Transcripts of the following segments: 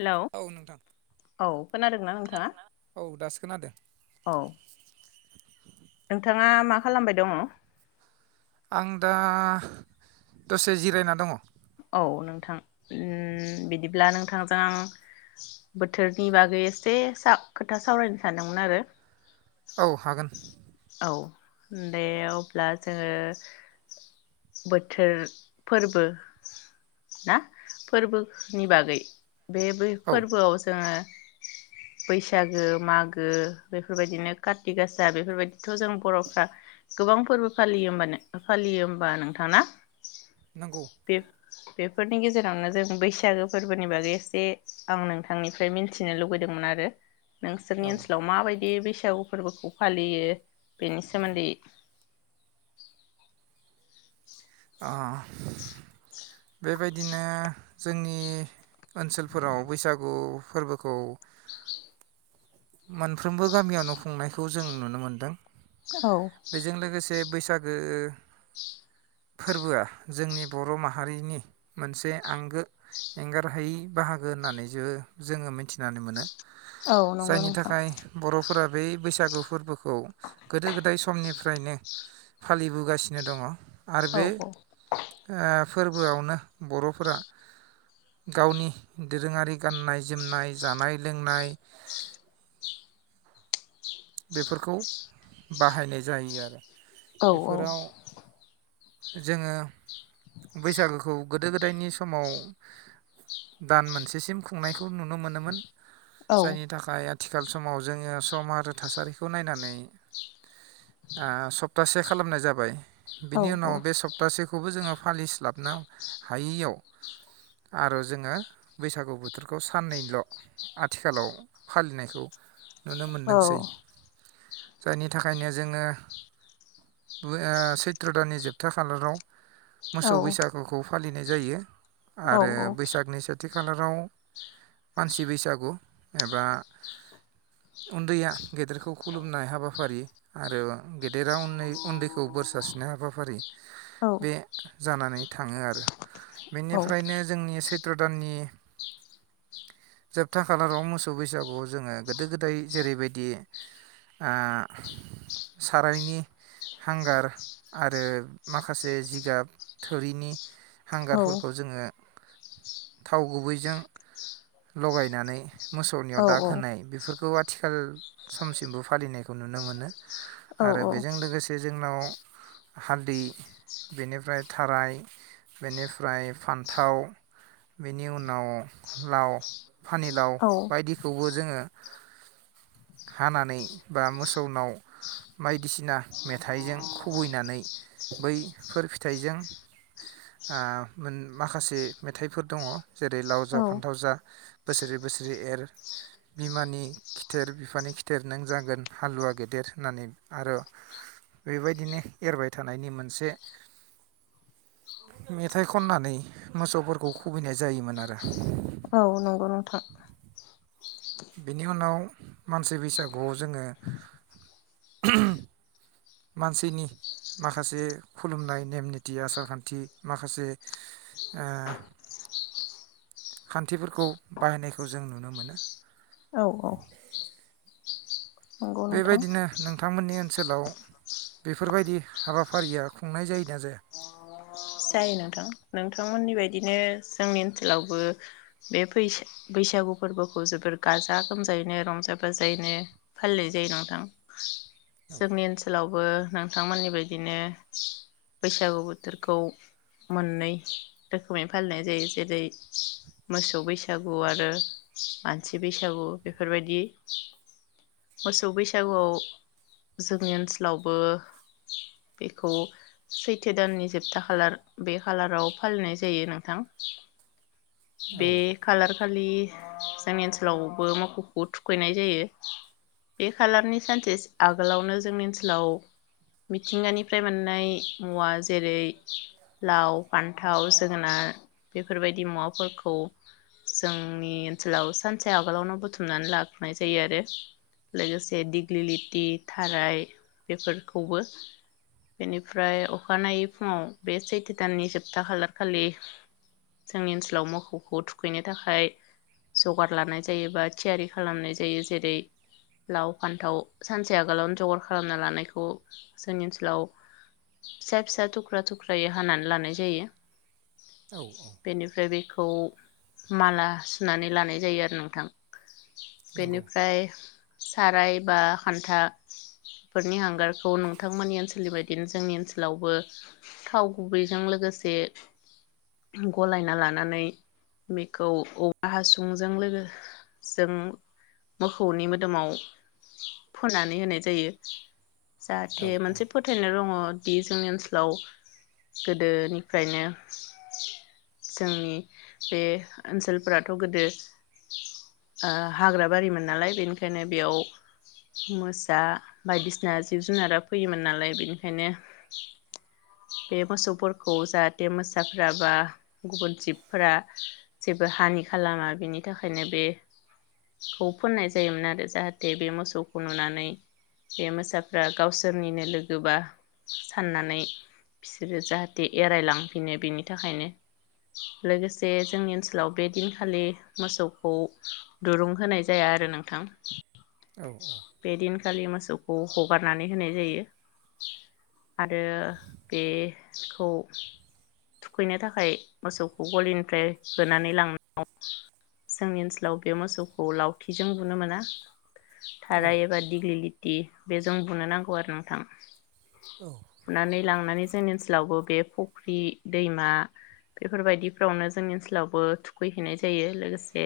Hello औ नोंथां औ खोनादोंना नोंथाङा औ दासो खोनादों औ नोंथाङा मा खालामबाय दङ आं दा दसे जिरायना दङ औ नोंथां उम बिदिब्ला नोंथांजों आं बोथोरनि बागै एसे साव खोथा सावरायनो सानदोंमोन आरो औ हागोन औ दे अब्ला जोङो बोथोर फोरबो ना फोरबोनि बागै बे बै औ फोरबोआव जोङो बैसागो मागो बेफोरबायदिनो काति गासा बेफोरबायदिथ' जों बर'फ्रा गोबां फोरबो फालियो होमबा नो फालियो होमबा नोंथां ना? नोंगौ। बे बेफोरनि गेजेरावनो जों बैसागो फोरबोनि बागै एसे आं नोंथांनिफ्राय मिनथिनो लुबैदोंमोन आरो। औ नोंसोरनि ओ ओनसलाव माबाय बे बैसागु फोरबोखौ फालियो बेनि सोमोन्दै। आ [inaudible] बेबायदिनो जोंनि ओनसोलफोराव बैसागु फोरबोखौ मोनफ्रोमबो गामियावनो खुंनायखौ जों नुनो मोन्दों। औ। बैसागो फोरबोआ जोंनि बर' माहारिनि मोनसे आंगो एंगारहायै बाहागो होननानै जो जोङो मिथिनानै मोनो। औ नोंगौ नोंथां। फोरा बै बैसागु फोरबोखो खौ गोदो गोदाय समनिफ्रायनो फालिबोगासिनो दङ। आरो औ बे औ ओ फोरबोआवनो बर'फोरा गावनि दोरोङारि गाननाय जोमनाय, जानाय लोंनाय बेफोरखौ बाहायनाय जायो आरो। औ औ। बेफोराव जोङो बैसागोखौ गोदो गोदायनि समाव दान मोनसेसिम खुंनायखौ नुनो मोनोमोन। औ जायनि थाखाय आथिखाल समाव जोङो सम आरो थासारिखौ नायनानै ओ सप्तासे खालामनाय जाबाय। औ बिनि उनाव बे सप्तासेखौबो जोङो फालिस्लाबनो हायैयाव आरो जोङो बैसागु बोथोरखौ साननैल' आथिखालाव फालिनायखौ नुनो औ मोनदोंसै। जायनि थाखायनो जोङो ओ सैथ्र' दाननि जोबथा खालाराव औ मोसौ बैसागुखौ फालिनाय जायो। आरो औ बैसागनि सेथि खाालाराव मानसि बैसागु एबा उन्दैया गेदेरखौ खुलुमनाय हाबाफारि आरो गे देरा उन्दै उन्दैखौ बोरसासिननाय हाबाफारि बे जानानै थाङो आरो। बेनिफ्रायनो जोंनि सै त्र दाननि जोबथा खालाराव मोसौ बैसागुआव जोङो गोदो-गोदाय जेरैबायदि ओ सारायनि हांगार आरो माखासे जिगाब थोरिनि हांगारफोरखौ जोङो थाव गुबैजों लगायनानै मोसौनियाव दाग होनाय औ बेफोरखौ आथ आथिखाल समसिमबो फालिनायखौ नुनो मोनो। औ आरो बेजों लोगोसे जोंनाव हालदै बेनिफ्राय थाराय बेनिफ्राय फान्थाव बेनि उनाव लाव फानिलाव बायदिखौबो जोङो हानानै बा मोसौनाव बायदिसिना मेथाइजों खुबैनानै बै फोर फिथाइजों ओ माखासे मेथाइफोर दङ जेरै लाव जा फान्थाव जा बोसोरी बोसोरी एर बिमानि खिथेर बिफानि खिथेर नों जागोन हालुवा गेदेर होननानै आरो बेबायदिनो एरबाय थानायनि मोनसे मेथाइ खननानै मोसौफोरखौ खुबैनाय जायोमोन आरो औ नंगौ नोंथां बिनि उनाव मानसि बैसाग गुवाव जोङो [inaudible] मानसिनि माखासे खुलुमनाय नेम निति आसार खान्थि माखासे ओ खान्थिफोरखौ बाहायनायखौ जों नुनो मोनो औ औ नंगौ नोंथां बेबायदिनो नोंथांमोननि ओन ओनसोलाव बेफोरबायदि हाबाफारिया खुंनाय जायोना जाया? जायो नोंथां नोंथांमोननि बायदिनो जोंनि ओनसोलावबो बेैसा बैसागु फोरबोखौ जोबोर गाजा गोमजायैनो रंजा बाजायैनो फालिनाय जायो नोंथां जोंनि ओनसोलाव बो नोंथांमोननि बायदिनो बैसागु बोथोरखौ मोननै रोखोमै फालिनाय जायो जेरै मोसौ बैसागु आरो मानसि बैसागु बेफोरबायदि मोसौ बैसागुआव जोंनि ओनसोलावबो बेखौ सैथो दाननि जोबथा खालार बे खालाराव फालिनाय जायो नोंथां औ बे खालार खालि जोंनि ओनसोलावबो मोखौखो थुखैनाय जायो बे खालारनि सानसे आगोलावनो जोंनि ओनसोलाव मिथिंगानिफ्राय मोननाय मुवा जेरै लाव फान्थाव जोगोनार बेफोरबायदि मुवाफोरखौ जोंनि ओनसोलाव सानसे आगोलावनो बुथुमनानै लाग्रोनाय जायो आरो लोगोसे दिग्लिलिथि थाराय बेफोरखौबो बेनिफ्राय अखानायै फुङाव बे सैथो दाननि जोबथा खालारखालि जोंनि ओनसोलाव मोखौखो थुखैनो थाखाय जगार लानाय जायो बा थियारि खालामनाय जायो जेरै लाव फान्थाव सानसे आगोलावनो जगार खालामना लानायखौ जोंनि ओनसोलाव फिसा फिसा थुख्रा थुख्रायै हानानै लानाय जायो औ औ बेनिफ्राय बे खौ माला सुनानै लानाय जायो आरो नोंथां नंगौ बेनिफ्राय साराय बा खान्थाफोरनि हांगारखौ नोंथांमोननि ओनसोलनि बायदिनो जोंनि ओनसोलावबो थाव गुबैजों लोगोसे गलायना लानानै बेखौ औवा हासुंजों जों मोखौनि दोमाव फोननानै होनाय जायो। जाहाथे औ औ मोनसे फोथायनाय दङ। बे जोंनि ओनसोलाव गोदोनिफ्रायनो जोंनि बे ओनसोलफोराथ' गोदो ओ हाग्रा बारिमोन नालाय बेनि खायनो बेयाव मोसा बायदिसिना जिब जुनारा फैयोमोन नालाय बेनिखायनो बे मोसौफोरखौ जाहाथे मोसाफोरा बा गुबुन जिबफोरा जेबो हानि खालामा बेनि थाखायनो बे खौ फोननाय जायोमोन आ रो जाहाथे बे मोसौखौ नुनानै बे मोसाफ्रा गावसोरनिनो लोगोबा साननानै बिसोरो जाहाथे एरायलांफिनो बेनि थाखायनो लोगोसे जोंनि ओनसोलाव बे दिनखालि मोसौखौ दुरुं होनाय जाया आरो नोंथां। औ [inaudible] बेदिन खालि मोसौ खौ हगारनानै होनाय जायो। आरो बे खौ थुखैनो थाखाय मोसौखौ गलिनिफ्राय होनानै लांनायाव जोंनि ओनसोलाव बे मोसौखौ लावथिजों बुनो मोना। औ थाराय एबा दिगलि लि थि बेजों बुनो नांगौ आरो नोंथां। औ बुनानै लांनानै जोंनि ओनसोलावबो बे फख्रि, दैमा बेफोरबायदिफ्रावनो जोंनि ओनसोलावबो थुखैहैनाय जायो। लोगोसे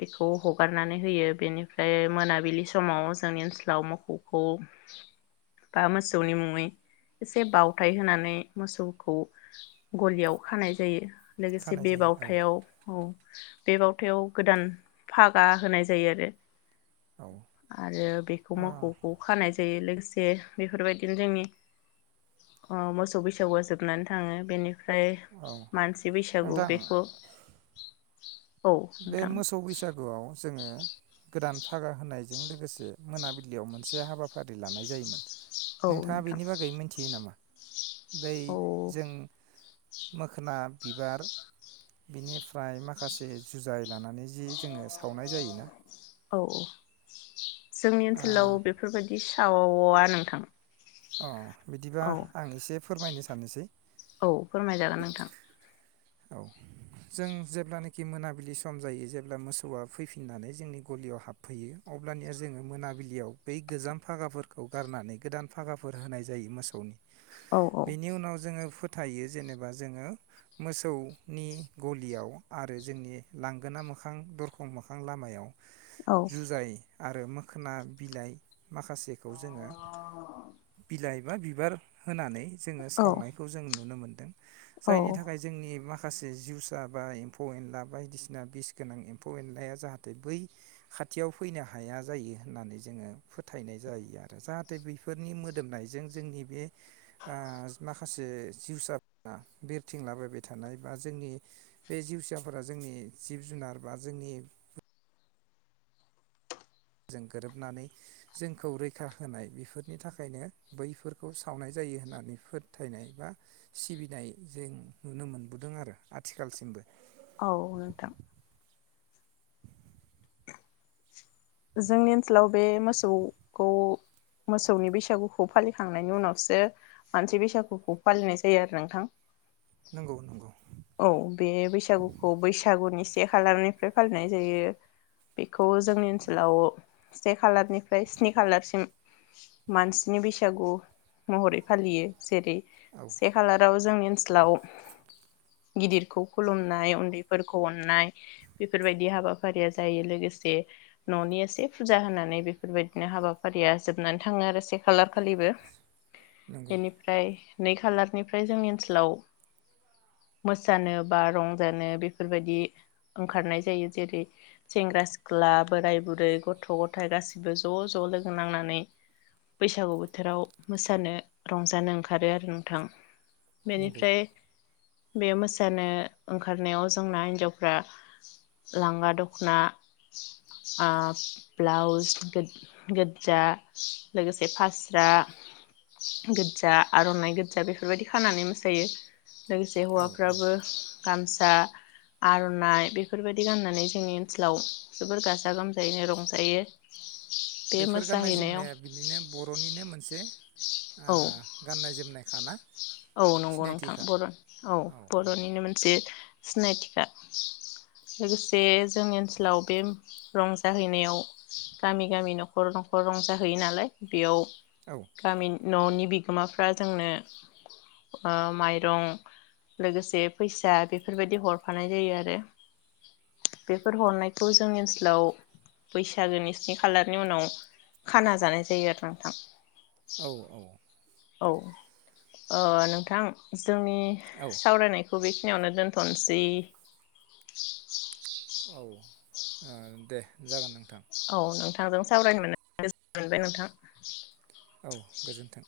बेखौ हगारनानै होयो बेनि फ्राय मोनाबिलि समाव जोंनि ओनसोलाव मोखौ खौ बा मोसौनि मुङै एसे बावथाय होनानै मोसौखौ गलियाव खानाय जायो। लोगोसे खानाय बे जायो औ बावथायाव औ बे बावथायाव गोदान फागा होनाय जायो आरो। औ आरो बेखौ मोखौखौ खानाय जायो लोगो से बेफोरबायदिनो जोंनि ओ मोसौ बैसागुआ जोबनानै थाङो बेनि फ्राय औ मानसि बैसागु नोंथां बेखौ औ बे नोंथां मोसौ बैसागोआव जोङो गोदान फागा होनायजों लोगोसे मोनाबिलियाव मोनसे हाबाफारि लानाय जायोमोन। औ नोंथाङा नोंथां बेनि बागै मिथियो नामा? बै औ जों मोखोना बिबार बिनिफ्राय माखासे जुजाय लानानै जि जोङो सावनाय जायोना? औ जोंनि ओनसोलाव बेफोर बादि सावा नोंथां। अ' बिदिबा औ आं एसे फोरमायनो साननोसै। औ फोरमायजागोन नोंथां औ जों जेब्लानाखि मोनाबिलि सम जायो जेब्ला मोसौआ फैफिननानै जोंनि गलियाव हाबफैयो अब्लानिया जोङो मोनाबिलियाव बै गोजाम फागाफोरखौ गारनानै गोदान फागाफोर होनाय जायो मोसौनि। औ औ बेनि उनाव जोङो फो थायो जेनेबा जोङो मोसौनि गलियाव आरो जोंनि लांगोना मोखां दरखं मोखां लामायाव औ जुजाय आरो मोखोना बिलाइ माखासेखौ जोङो जाहैबा बिबार होनानै जोङो औ सावनायखौ जों नुनो मोन औ जायनि थाखाय जोंनि मा खासे जिउसा बा एम्फौ-एनला बायदिसिना बिस गोनां एम्फौ-एनलाया जाहाथे बै खाथियाव फैनो हाया जायो होननानै जोङो फोथायनाय जायो आरो जाहाथे बै फोरनि मोदोमनायजों जोंनि बे ओ माखासे जिउसाफोरा बिरथिंला बायबाय थानाय बा जोंनि बे जिउसाफोरा जोंनि जिब जुनार बा जोंनि जों गोरोबनानै जोंखौ रैखा होनाय बेफोरनि थाखायनो बैफोरखौ सावनाय जायो होननानै फोथायनाय बा सिबिनाय जों नुनो मोनबोदों आरो आथिखालसिमबो। औ नोंथां जोंनि ओनसोलाव बे मोसौखौ मोसौनि बैसागुखौ फालिखांनायनि उनावसो मानसि बैसागुखौ फालिनाय जायो आरो नोंथां। नंगौ नंगौ औ बे बैसागुखौ बैसागुनि सि से खालारनिफ्राय फालिनाय जायो बेखौ जोंनि ओसोल लाव से खालारनिफ्राय स्नि खालारसिम मानसिनि बैसागु महरै फालियो जेरै औ सेखलाराव जोंनि ओनसोलाव गिदिरखौ खुलुमनाय उन्दैफोरखौ अननाय बेफोरबायदि हाबाफारिया जायो लोगोसे न'नि एसे फुजा होनानै बेफोरबायदिनो हाबाफारिया जोबनानै थाङो आरो से खालार खालिबो नंगौ बेनिफ्राय नै खालारनिफ्राय जोंनि ओनसोलाव मोसानो बा रंजानो बेफोरबायदि ओंखारनाय जायो जेरै सेंग्रा-सिख्ला बोराय-बुरै, गथ'-गथाय गाैबो ज' ज' लोगो नांनानै बैसागु बोथोराव मोसानो रंजानो ओंखारो आरो नोंथां। नंगौ बेनिफ्राय बे मोसानो ओंखारनायाव जोंना हिनजावफ्रा लांगा दख'ना आं ब्लाउस गो-गोजा लोगोसे फास्रा गोजा आर'नाइ गोजा बेफोरबायदि खानानै मोसायो। लोगोसे औ औ हौवाफ्राबो गाम फिसा आर'नाइ बेफोरबायदि गाननानै जोंनि ओनसोलाव जोबोर गाजा गोमजायैनो रंजायो। बे बेफोर गाननाय मोसाहैनायाव जोमनाया औ आं गाननाय जोमनायखाना औ नंगौ नोंथां सिनायथिखा बर' औ बर'निनो मोनसे सिनायथिखा लोगोसे जोंनि ओनसोलाव बे रंजाहैनायाव गामि गामि न'खर न'खर रंजाहैयो नालाय बेयाव औ गामि न'नि बिगोमाफ्रा जोंनो माइरं लोगोसे फैसा बेफोरबायदि हरफानाय जायो ओ मायरं लोगोसे फैसा बेफोर बायदि हरफानाय जायो आरो बेफोर हरनायखौ जोंनि ओनसोलाव बैसागोनि स्नि खालारनि उनाव खाना जानाय जायो आरो नोंथां। औ औ औ औ नोंथां जोंनि औ औ सावरायनाय खौ बेखिनियावनो दोनथ'नोसै औ औ दे जागोन नों औ नों थांजों सावरायनोज मोनबाय नोंथां औ गोजोन्थों।